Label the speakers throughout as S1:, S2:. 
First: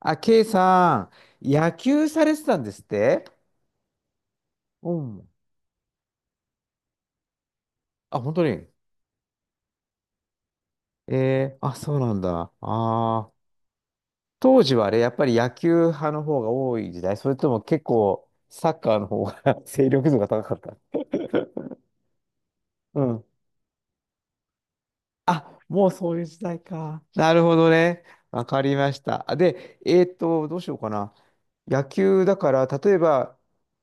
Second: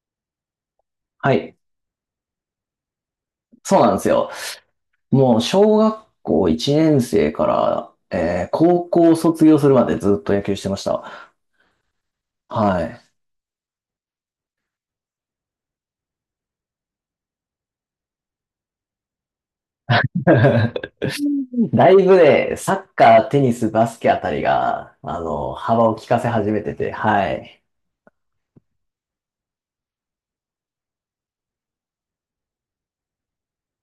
S1: あ、ケイさ
S2: は
S1: ん、
S2: い。
S1: 野球されてたんですって。
S2: そうなんですよ。
S1: うん。
S2: もう小学校1年生から、
S1: あ、本当に。
S2: 高校卒業するまでずっと野球してました。
S1: あ、そうなんだ。あ
S2: はい。
S1: あ、当時はあれ、やっぱり野球派の方が多い時代、それとも結構サッカーの方が 勢力図が高 かった。
S2: だいぶね、サッ
S1: う
S2: カ
S1: ん。
S2: ー、テニス、バスケあたりが、
S1: あ、
S2: 幅
S1: もう
S2: を利
S1: そう
S2: か
S1: いう
S2: せ
S1: 時
S2: 始
S1: 代
S2: めてて、
S1: か。
S2: は
S1: なるほ
S2: い。
S1: どね。わかりました。あで、どうしようかな。野球だから、例えば、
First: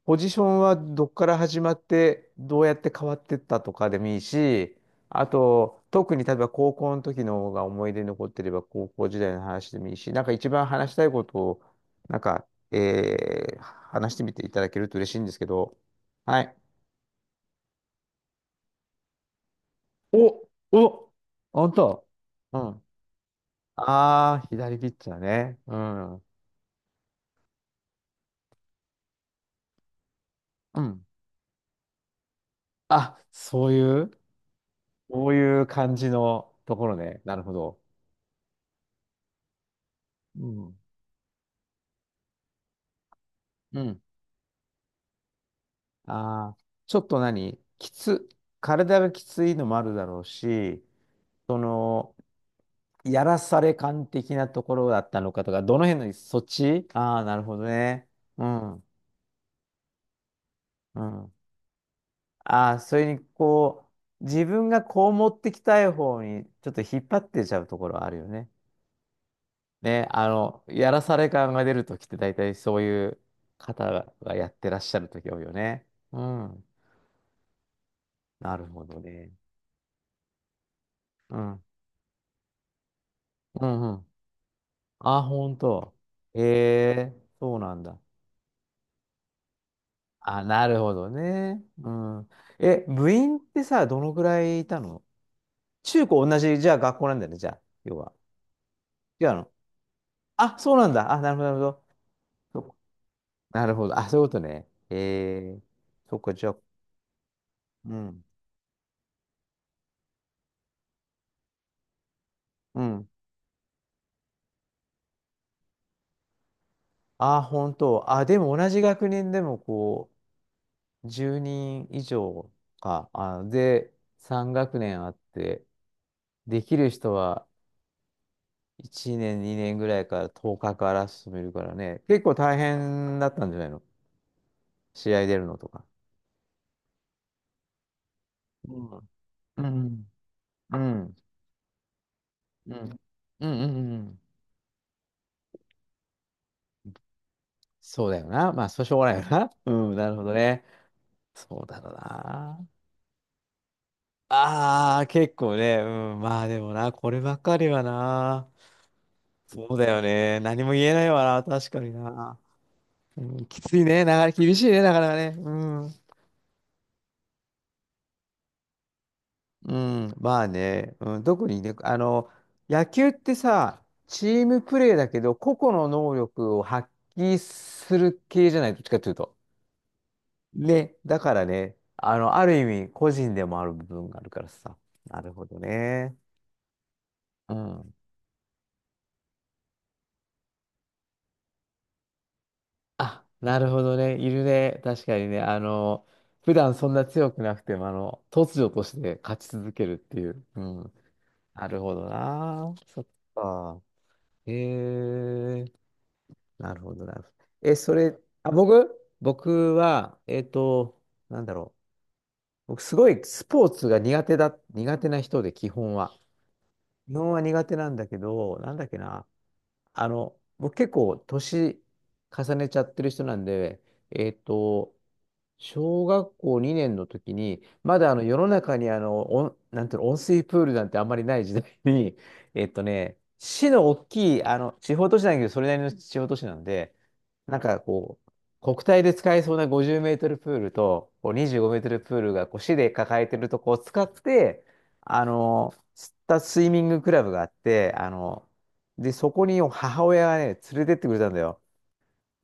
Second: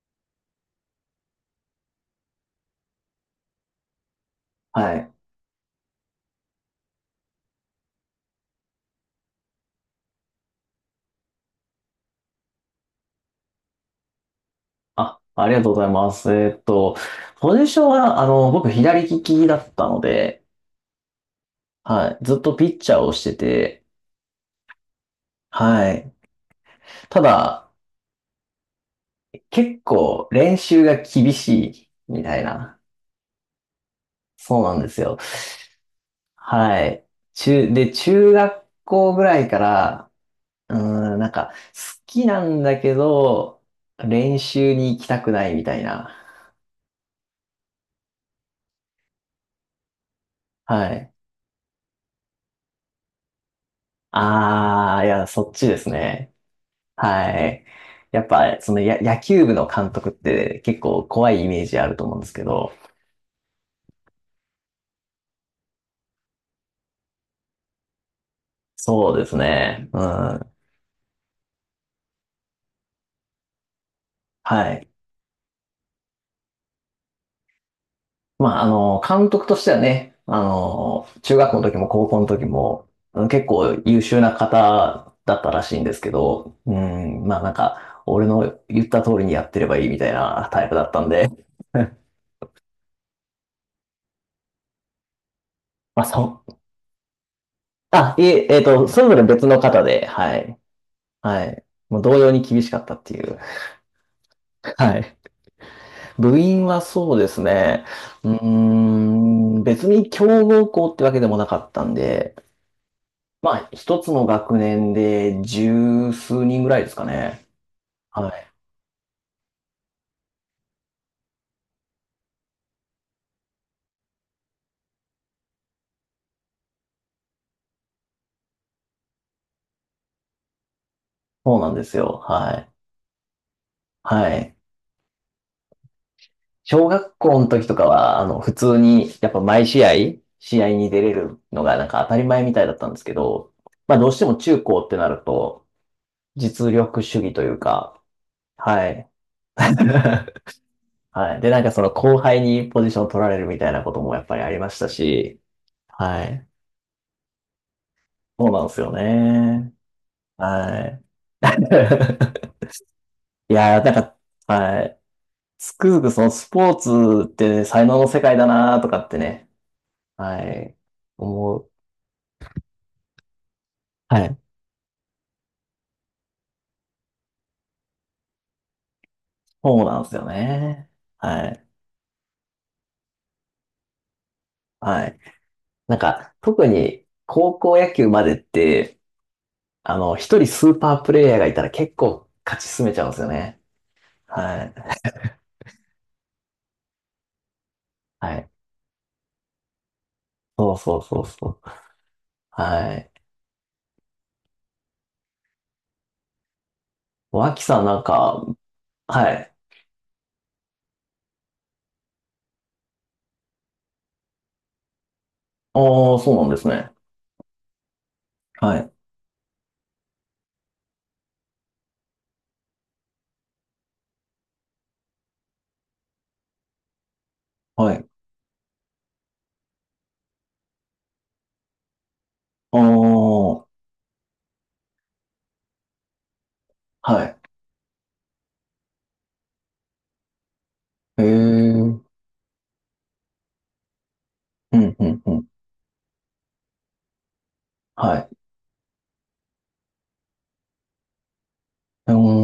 S1: ポジションはどっから始まって、どうやって変わってったとかでもいいし、
S2: はい。
S1: あと、特に例えば高校の時の方が思い出に残ってれば、高校時代の話でもいいし、なんか一番話したいことを、なんか、話してみていただけると嬉し
S2: あ、
S1: いんですけ
S2: ありがとう
S1: ど、
S2: ございます。
S1: はい。
S2: ポジションは、僕左利きだったので、
S1: お、お、あんた。
S2: はい。ずっと
S1: う
S2: ピッ
S1: ん。
S2: チャーをしてて、
S1: ああ、左ピッチャーね。う
S2: はい。
S1: ん。う
S2: ただ、結構練習が
S1: ん。
S2: 厳しいみたいな。
S1: あ、そういう。
S2: そうなんですよ。
S1: こういう感じのと
S2: は
S1: ころ
S2: い。
S1: ね。なるほ
S2: 中、
S1: ど。
S2: で、中学校ぐらいから、
S1: う
S2: う
S1: ん。
S2: ーん、なんか、好きなんだけど、
S1: うん。
S2: 練習に行きたくないみたいな。
S1: ああ、ちょっと何きつ、体がきついのもあるだろうし、
S2: はい。
S1: その、やらされ感的なところ
S2: あ
S1: だ
S2: ー、い
S1: った
S2: や、
S1: の
S2: そ
S1: かと
S2: っ
S1: か、
S2: ちで
S1: どの
S2: す
S1: 辺の、
S2: ね。
S1: そっち。ああー、なる
S2: は
S1: ほど
S2: い。
S1: ね。
S2: やっ
S1: う
S2: ぱ、そ
S1: ん、
S2: の
S1: う
S2: や、野球部の監督って結構怖
S1: ん。
S2: いイメージあると思うんですけど、
S1: ああ、それに、こう、自分がこう持ってきたい方に、ちょっと引っ張ってちゃうところはあるよね。
S2: そうですね。う
S1: ね、あ
S2: ん。
S1: の、やらされ感が出るときって、大体そういう方がやって
S2: は
S1: らっ
S2: い。
S1: しゃるとき多いよね。うん。
S2: ま
S1: な
S2: あ、
S1: るほど
S2: 監
S1: ね。
S2: 督としてはね、中
S1: う
S2: 学校の
S1: ん。
S2: 時も高校の時も、うん、結
S1: う
S2: 構
S1: ん、う
S2: 優
S1: ん。
S2: 秀な方
S1: あ、
S2: だった
S1: 本
S2: らしいんで
S1: 当。
S2: すけ
S1: へ
S2: ど、う
S1: え、
S2: ん、まあなん
S1: そうなんだ。
S2: か、俺の言った通りにやってればいいみたい
S1: あ、
S2: なタ
S1: な
S2: イプ
S1: る
S2: だっ
S1: ほ
S2: たん
S1: ど
S2: で、
S1: ね。うん。え、部員ってさ、どのくらいいたの？
S2: まあ
S1: 中高同
S2: そ
S1: じ、
S2: う。
S1: じゃあ学校なんだよね、じゃあ、要は。
S2: あ、いえ、それぞれ
S1: 違う
S2: 別
S1: の？
S2: の方で、はい。
S1: あ、そうなんだ。あ、なる
S2: は
S1: ほど、なる
S2: い。
S1: ほど。
S2: もう同様に
S1: そ
S2: 厳
S1: っ
S2: し
S1: か。
S2: かったっていう。
S1: なるほど。あ、そういうことね。
S2: はい。
S1: えー、そっか、
S2: 部
S1: じゃあ、
S2: 員はそうですね。
S1: うん。
S2: うーん、別に強豪校ってわけでもなかったんで、
S1: うん。
S2: まあ、一つの学年で十数人ぐらいですか
S1: あ、
S2: ね。
S1: 本当。あ、
S2: は
S1: で
S2: い。
S1: も同じ学年でもこう、10人以上か。あ、で、3学年あって、できる人は、1年、2年ぐらいから10日かから始める
S2: そう
S1: か
S2: な
S1: ら
S2: んです
S1: ね、
S2: よ。
S1: 結構大
S2: はい。
S1: 変だったんじゃないの？
S2: はい。
S1: 試合出るのとか。
S2: 小学校の時とかは、普通
S1: う
S2: に、
S1: ん。
S2: やっぱ
S1: う
S2: 毎試合、
S1: ん。
S2: 試合
S1: う
S2: に出れ
S1: ん。
S2: るのがなんか当たり前みたいだ
S1: う
S2: ったんで
S1: ん。
S2: すけ
S1: う
S2: ど、
S1: ん。う
S2: まあ、どうし
S1: ん。
S2: ても中高ってなると、実力主義というか、
S1: そうだよな。まあ、そう
S2: は
S1: しょう
S2: い。
S1: がないよな。うん、なるほどね。
S2: はい。で、な
S1: そ
S2: ん
S1: う
S2: か
S1: だ
S2: その
S1: ろう
S2: 後輩に
S1: な。
S2: ポジション取られるみたいなこともやっぱりありました
S1: ああ、結
S2: し、
S1: 構ね。うん。
S2: は
S1: まあ
S2: い。
S1: でもな、こればっかりは
S2: そ
S1: な。
S2: うなんですよね。
S1: そうだよね。何も
S2: は
S1: 言え
S2: い。
S1: ないわな。確かにな。うん、
S2: い
S1: きつ
S2: やー、
S1: い
S2: なん
S1: ね。な
S2: か、
S1: かなか厳しいね。
S2: は
S1: な
S2: い。
S1: かなかね。う
S2: つく
S1: ん。
S2: づくそのスポーツって才能の世界だなとかってね、
S1: うん、
S2: は
S1: まあ
S2: い、
S1: ね、うん、特
S2: 思
S1: に
S2: う。
S1: ね、あの、野球ってさ、
S2: は
S1: チ
S2: い。
S1: ームプレーだけど、個々の能力を発揮する系じゃない、どっちかというと。
S2: そうなんですよね。
S1: ね、だから
S2: はい。
S1: ね、あの、ある意味、個人でもある部分があるからさ。
S2: はい。
S1: なるほど
S2: なん
S1: ね。
S2: か、特に
S1: う
S2: 高校野
S1: ん。
S2: 球までって、一人スーパープレイヤーがいたら結構勝ち進めちゃうんです
S1: あ、
S2: よ
S1: な
S2: ね。
S1: るほどね。いる
S2: は
S1: ね。
S2: い。
S1: 確かにね。あの、普段そんな強くなくても、あの、
S2: はい。
S1: 突如として勝ち続けるっていう。う
S2: そう
S1: ん。
S2: そうそうそう。
S1: なるほどな。
S2: は
S1: そっ
S2: い。
S1: か。へえ。なるほど、なるほど。
S2: 脇
S1: え、
S2: さん
S1: そ
S2: なん
S1: れ、
S2: か、
S1: あ、僕、
S2: はい。
S1: 僕は、なんだろう。僕、すごいスポーツが苦手な人で、基本
S2: あ
S1: は。
S2: あ、そうなんですね。
S1: 基本は苦手なんだけど、な
S2: は
S1: んだっ
S2: い。
S1: けな。あの、僕結構、年重ねちゃってる人なんで、えっと、小学校2年の時に、
S2: は
S1: ま
S2: い。
S1: だあの世の中にあの、温なんていうの、温水プールなんてあんまりない時代に、
S2: ああ、
S1: 市の大きい、あの、地方都市なんだけど、それなりの地方都市なんで、
S2: は
S1: なんかこう、国体で使えそうな50メートルプールと、
S2: い。へえ。
S1: こう25メー
S2: う
S1: トル
S2: ん、
S1: プールがこう市で抱えてるとこを使って、
S2: うん、う
S1: あ
S2: ん。
S1: の、釣ったスイミングクラブがあって、あ
S2: はい。
S1: の、で、そこに母親がね、連れてってくれたんだよ。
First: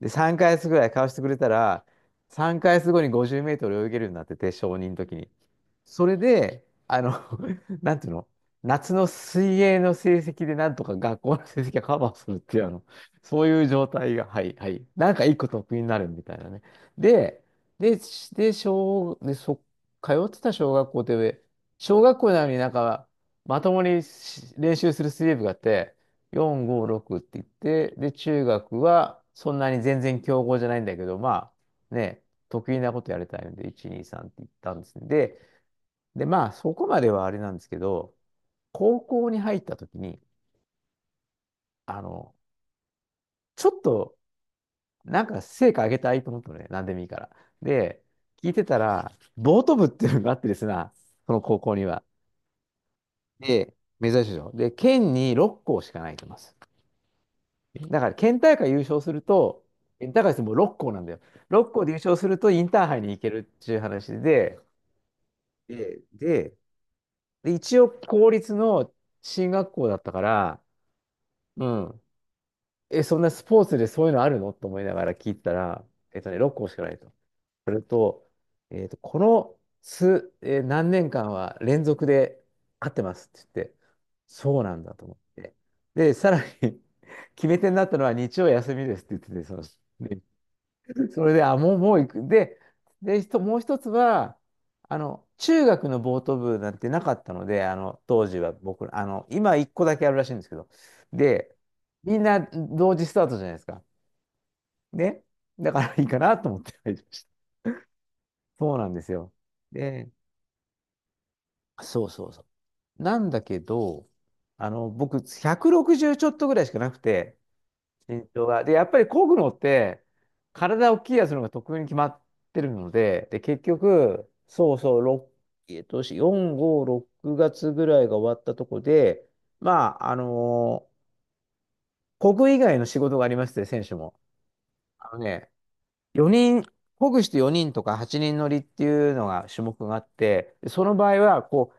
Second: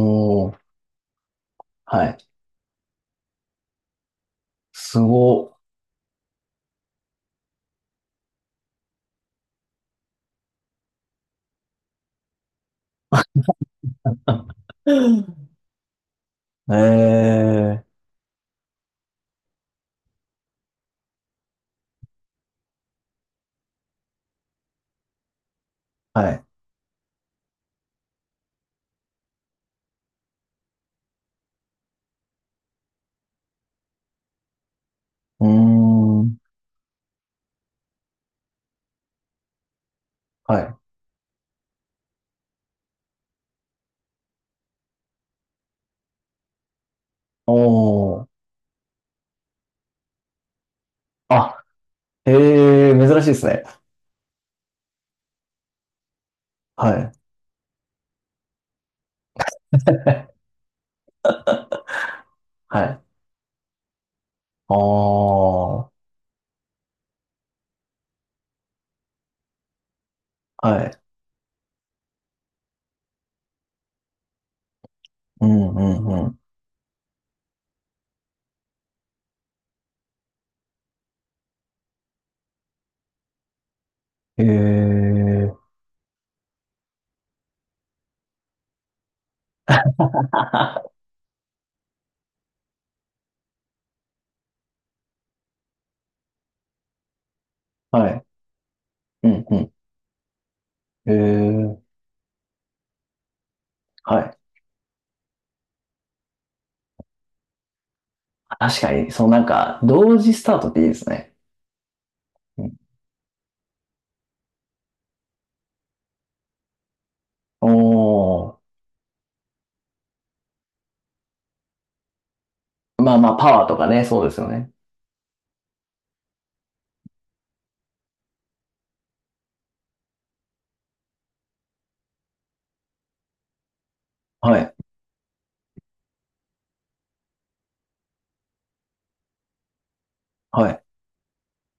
S1: で、3
S2: ー
S1: ヶ
S2: ん、
S1: 月ぐらい買わしてくれたら、
S2: はい。
S1: 3ヶ月後に50メートル泳げるようになってて、小認の
S2: す
S1: 時に。
S2: ご。
S1: それで、あの、なんていうの、夏の水泳の成績でなんとか学校の成績がカバーするっていう、あの、そういう状態が、はい、はい。なんか 一個得意になるみたいなね。
S2: え
S1: で、
S2: え、
S1: で、通ってた小学校って、小学校なのになんか、まともにし練習する水泳部があって、
S2: はい。
S1: 4、5、6って言って、で、中学はそんなに全然強豪じゃないんだけど、まあ、ね、得意なことやりたいので、1、2、3って言ったんですね。で、
S2: うー
S1: で、
S2: ん。
S1: まあ、そこまではあれなんですけど、高校に入った時に、
S2: はい。
S1: あの、ちょっと、なんか成果上げたいと思ったのね、何でもいいから。で、
S2: おー。
S1: 聞いてたら、ボート部っていうのがあってですな、その高
S2: あ、
S1: 校には。
S2: ええ、珍しいですね。
S1: で、珍しいでしょ。で、県に6校しかないと思います。
S2: はい。
S1: だから、県大会優勝すると、県大会って もう6校なんだよ。6校で優勝するとイン
S2: は
S1: ターハ
S2: い。
S1: イに行けるっていう話で、
S2: ああ、は
S1: で、で、で一応公立の進学校だったから、
S2: い。
S1: うん。え、そんなスポーツでそういうのあるのと思いながら聞い
S2: う
S1: た
S2: んう
S1: ら、
S2: んうん。
S1: 6校しかないと。それと、この数、何年間は連続で勝ってますって言って、そうなん
S2: へ
S1: だと思って。
S2: え。
S1: で、さらに 決め手になったのは日曜休みですって言ってて、その、ね それで、あ、もう行く。で、もう一つは、あの、中学のボート部なんてなかったので、あの、
S2: はい。
S1: 当時は僕ら、あの、
S2: うんう
S1: 今一
S2: ん。
S1: 個だけあるらしいんですけど、
S2: へ
S1: で、
S2: え。
S1: みんな同時スタートじゃないですか。
S2: はい。
S1: ね。だからいいかなと思って入りました。そう
S2: 確
S1: な
S2: か
S1: んで
S2: に、
S1: す
S2: そう
S1: よ。
S2: なんか、
S1: で、
S2: 同時スタートっていいですね。
S1: そうそうそ
S2: うん。
S1: う。なんだけど、あの、僕、160ちょっとぐらいしかなくて、
S2: お
S1: 身長
S2: お。
S1: が。で、やっぱり漕ぐのって、体を大きいやつの方が得意に決まってるの
S2: まあま
S1: で、
S2: あ、
S1: で、
S2: パ
S1: 結
S2: ワーとかね、そうで
S1: 局、
S2: すよね。
S1: そうそう、6、4、5、6月ぐらいが終わったとこで、まあ、あのー漕ぐ以外の仕事がありまして、選手も。
S2: はい。
S1: あのね、4人、漕ぐして4人よにんとか8人乗りっていうのが種目があって、
S2: はい。
S1: その場合は、こ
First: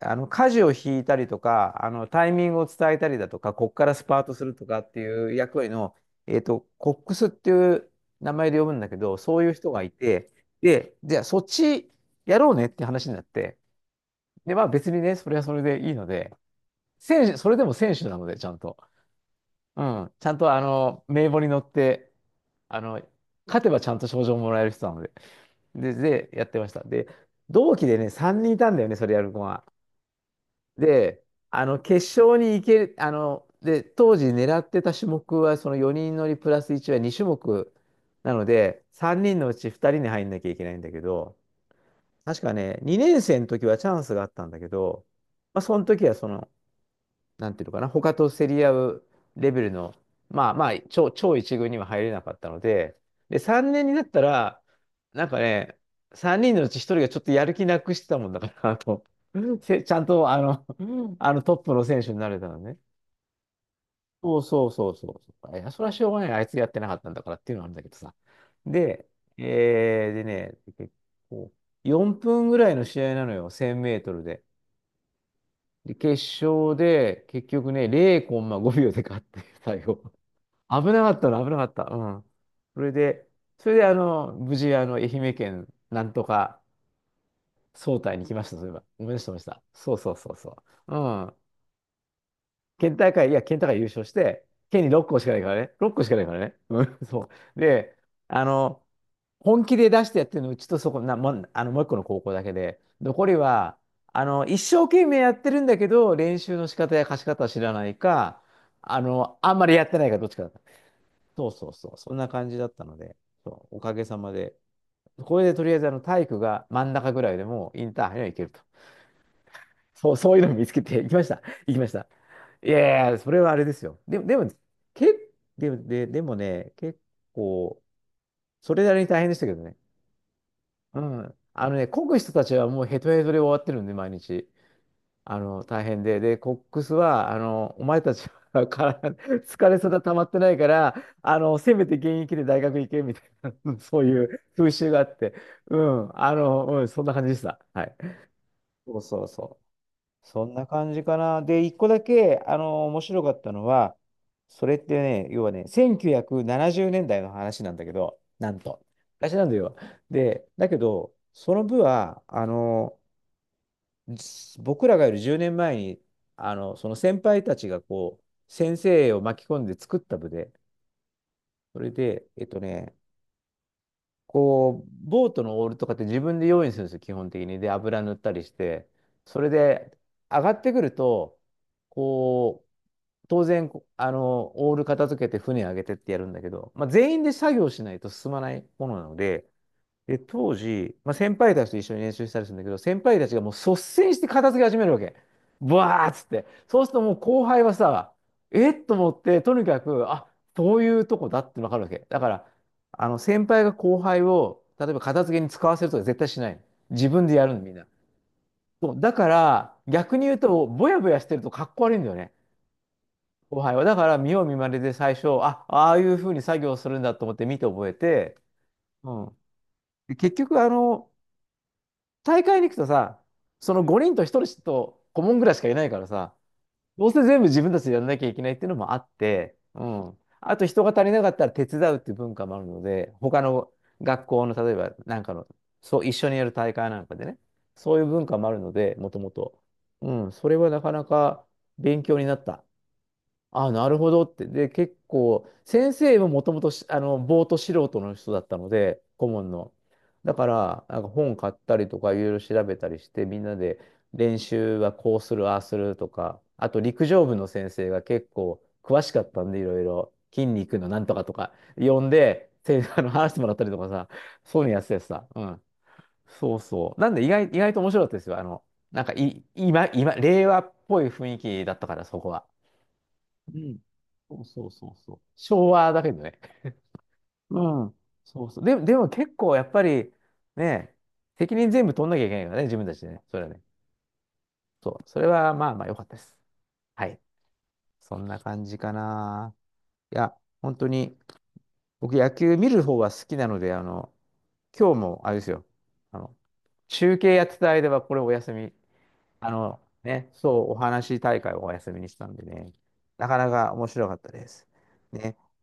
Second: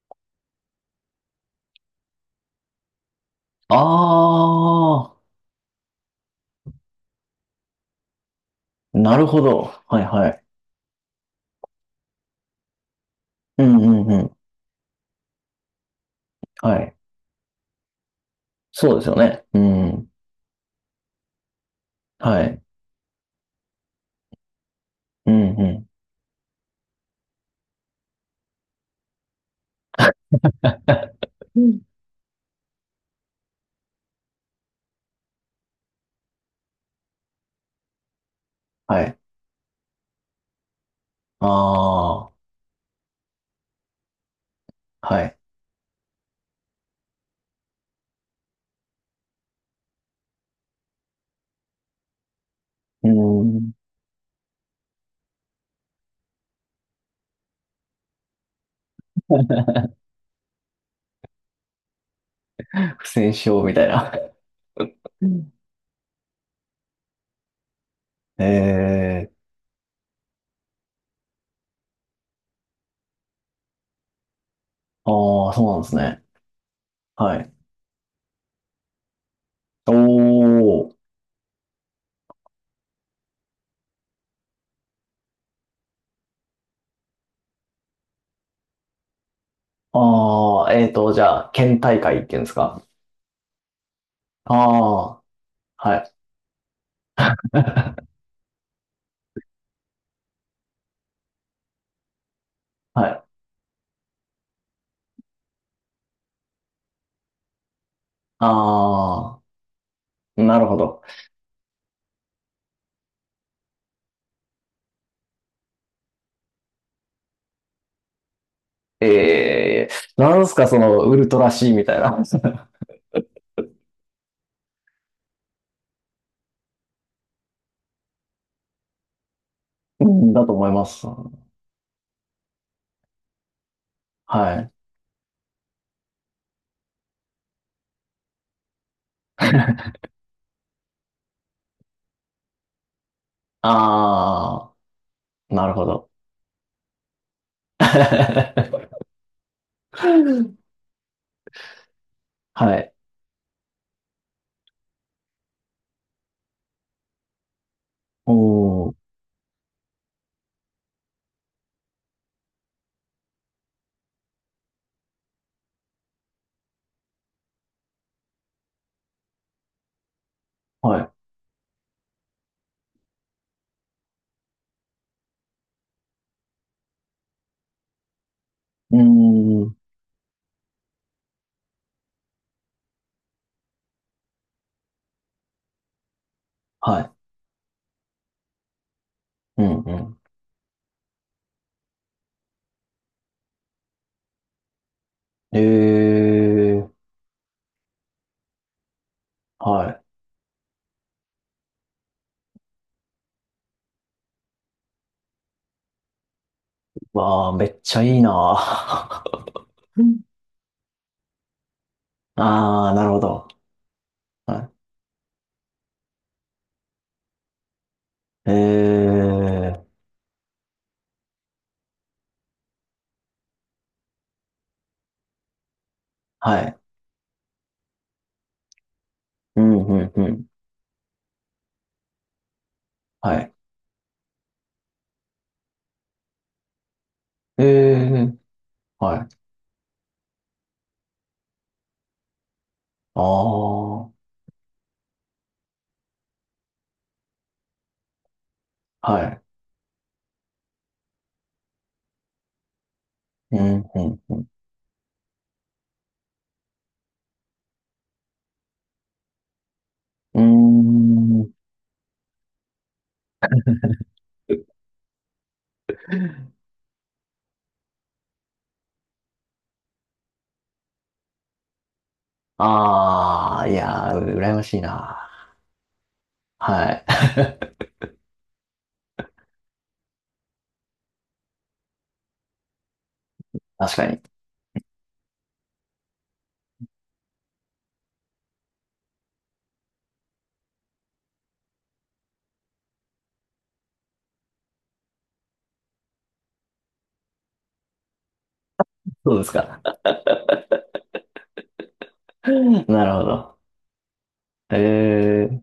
S1: あの、舵を引いたりとか、あの、タイミングを伝えたりだとか、こっ
S2: あ
S1: からスパートするとかって
S2: あ、
S1: いう役割の、コックスっていう名前で呼ぶんだけ
S2: な
S1: ど、
S2: る
S1: そ
S2: ほ
S1: ういう
S2: ど。
S1: 人がい
S2: はいは
S1: て、
S2: い。
S1: で、じゃあそっちやろうねって話になって、
S2: うんうんうん。
S1: で、まあ別にね、それはそれでいいので、
S2: はい。
S1: 選手、それでも選手なので、ちゃんと。
S2: そうですよね。う
S1: うん、
S2: ん。
S1: ちゃんとあの、名簿に乗って、
S2: はい。
S1: あの、勝てばちゃんと賞状もらえる人なので、
S2: うんうん。
S1: で、やってました。で、同期でね、3人いたんだよね、それやる子が。で、
S2: うん、
S1: 決勝に行ける、で、当時狙ってた種目は、その4人乗りプラス1は2種目なので、
S2: はい。
S1: 3人のうち2人に入んなきゃいけないんだけど、
S2: ああ、
S1: 確かね、2年生の時はチャンスがあったんだけど、
S2: はい。
S1: まあ、その時はその、なんていうのかな、他と競り合うレベルの、まあまあ、超一軍には入れなかったので、
S2: う
S1: で、
S2: ん。
S1: 3年になったら、なんかね、3人のうち1人がちょっとやる気なくしてたもんだから、あと、ちゃんとあのトップの選手になれたのね。
S2: 不戦勝みたいな。
S1: そうそうそうそ
S2: うん。
S1: う。いや、それはしょうがない。あいつやってなかったんだからっていうのはあるんだけどさ。で、
S2: え
S1: えー、でね、結構、4分ぐらいの試合なのよ、1000メートルで。
S2: ー、ああ、そうなんです
S1: で、決
S2: ね。
S1: 勝で、
S2: は
S1: 結
S2: い。
S1: 局ね、0コンマ5秒で勝って、最
S2: お
S1: 後。危
S2: ー、
S1: なかったの、危なかった。うん。それで、それで、無事、愛媛県、なんとか、総体に来ました、そういえば。思い出してました。そうそうそうそ
S2: ああ、
S1: う。う
S2: じ
S1: ん。
S2: ゃあ、県大会っていうんですか。
S1: 県大会、いや、県大会優勝して、
S2: あ
S1: 県に6校
S2: あ、
S1: しかないからね。6
S2: は
S1: 校し
S2: い。
S1: かないからね。うん、そう。で、あの、本気で出してやってるの、うちとそこ、もう、もう一個の高校だけで、
S2: はい。
S1: 残りは、一生懸命やってるんだけど、練習の仕方や貸し方は知らないか、
S2: あ
S1: あんまりやってないか、どっち
S2: あ、
S1: かだっ
S2: な
S1: た。
S2: るほど。
S1: そうそうそう。そんな感じだったので、そう、おかげさまで。これでとりあえず、体育が真ん中ぐらいでもうインターハイには行けると。
S2: ええ、
S1: そう、そ
S2: な
S1: う
S2: ん
S1: い
S2: で
S1: うの
S2: す
S1: を見
S2: か、
S1: つ
S2: そ
S1: けて、
S2: の、
S1: 行きま
S2: ウ
S1: し
S2: ル
S1: た。
S2: トラ C
S1: 行き
S2: み
S1: まし
S2: たい
S1: た。
S2: な。
S1: い やいや、それはあれですよ。でも、でも、け、でも、で、でもね、結構、それなりに大変でしたけどね。
S2: うん、だと思いま
S1: う
S2: す。
S1: ん。あのね、こぐ人たちはもうヘトヘトで終わってるんで、毎日。
S2: はい。
S1: 大変で。で、コックスは、お前たちはから 疲れそん た溜まってないから、せめて現役で大学行け、みたいな、そういう風
S2: あ
S1: 習があって。
S2: あ、なる
S1: う
S2: ほど。
S1: ん。うん、そんな感じでした。はい。そ うそうそう。そんな感じかな。で、一個だけ、
S2: はい。
S1: 面白かったのは、それってね、要はね、1970年代の話なんだけど、なんと。
S2: おー、
S1: 昔なんだよ。で、だけど、その部は、僕らがいる10年前に、その先輩たちがこう、先生を巻き込んで作った部で、
S2: はい。
S1: それで、こう、ボートのオールとかって自分で用意するんですよ、基本的に。で、油塗ったりして。
S2: うー
S1: それ
S2: ん、
S1: で、上がってくると、こう、当然、こあの、オール片付けて船上げてってやるんだけど、まあ、
S2: はい。
S1: 全員で作業しないと進まないものなので、
S2: うんう
S1: で、
S2: ん。
S1: 当時、まあ、先輩たちと一緒に練習したりするんだけど、先輩たちがもう率先して片付け始めるわけ。
S2: え
S1: ブワーっつって。そう
S2: ー、
S1: するともう後輩はさ、えっと思って、とにか
S2: はい。
S1: く、あ、そういうとこだってわかるわけ。だから、先輩が後輩を、例えば片付けに使わせるとか絶対しない。自分で
S2: わ
S1: やる
S2: あ、
S1: の、
S2: め
S1: みん
S2: っ
S1: な。
S2: ちゃいいな
S1: そう。だか
S2: ー。
S1: ら、逆 に言うと、ぼやぼやしてるとかっこ悪いんだよね。
S2: ああ、なるほど。
S1: 後輩は。だから、見よう見ま
S2: は
S1: ねで最初、あ、ああいうふうに作業するんだと思って見て覚えて、
S2: い。え
S1: うん。
S2: ー、
S1: で結局、大会に行くとさ、その5人と1人と顧問ぐらいしかいないからさ、
S2: はい。
S1: どうせ全部自分たちでやらなきゃいけないっていうのもあって、
S2: う
S1: う
S2: ん、うん、
S1: ん。
S2: うん。
S1: あと人が足りなかったら手伝うっていう文化もあるので、
S2: は
S1: 他
S2: い。
S1: の学校の例えばなんかの、そう、一緒にやる大会なんかでね、
S2: え
S1: そういう文
S2: ー、
S1: 化もあるので、もと
S2: は
S1: も
S2: い。
S1: と。うん、それはなかなか勉強になった。
S2: あ
S1: あ、な
S2: あ、
S1: るほどって。で、結構、先生ももともとし、あの、ぼーっと素人の人だったので、
S2: は
S1: 顧
S2: い。
S1: 問の。だから、なんか本買ったりとか、いろいろ調べたりして、みんな
S2: う
S1: で
S2: ん、う
S1: 練習はこうする、ああするとか、あと陸上部の先生が結構詳しかったんで、いろいろ筋肉のなんとかと
S2: ん。うーん。
S1: か、呼んで、話してもらったりとかさ、そういうのやっててさ、うん。そうそう。なんで、意外と面白かったですよ。あの、なんかい、今、令和っぽい雰囲気だったから、そこは。
S2: あ
S1: う
S2: あ、い
S1: ん。
S2: やー、
S1: そう
S2: 羨ま
S1: そう
S2: しい
S1: そうそう。
S2: な。
S1: 昭和だけどね。
S2: は
S1: う
S2: い。
S1: ん。そうそう。で、でも結構やっぱり、ね、責任全部取んなきゃいけないからね、自分たちでね。それはね。
S2: 確かに。
S1: そう。それはまあまあ良かったです。はい。そんな感じかな。いや、本当に、僕野球見る方は好きなので、今日もあれですよ。あの、中継やってた間はこれお休み。
S2: そうですか。
S1: ね、そう、お話し大会をお休みにしたんでね。
S2: なるほ
S1: なかな
S2: ど。
S1: か面白かったです。ね。
S2: ええ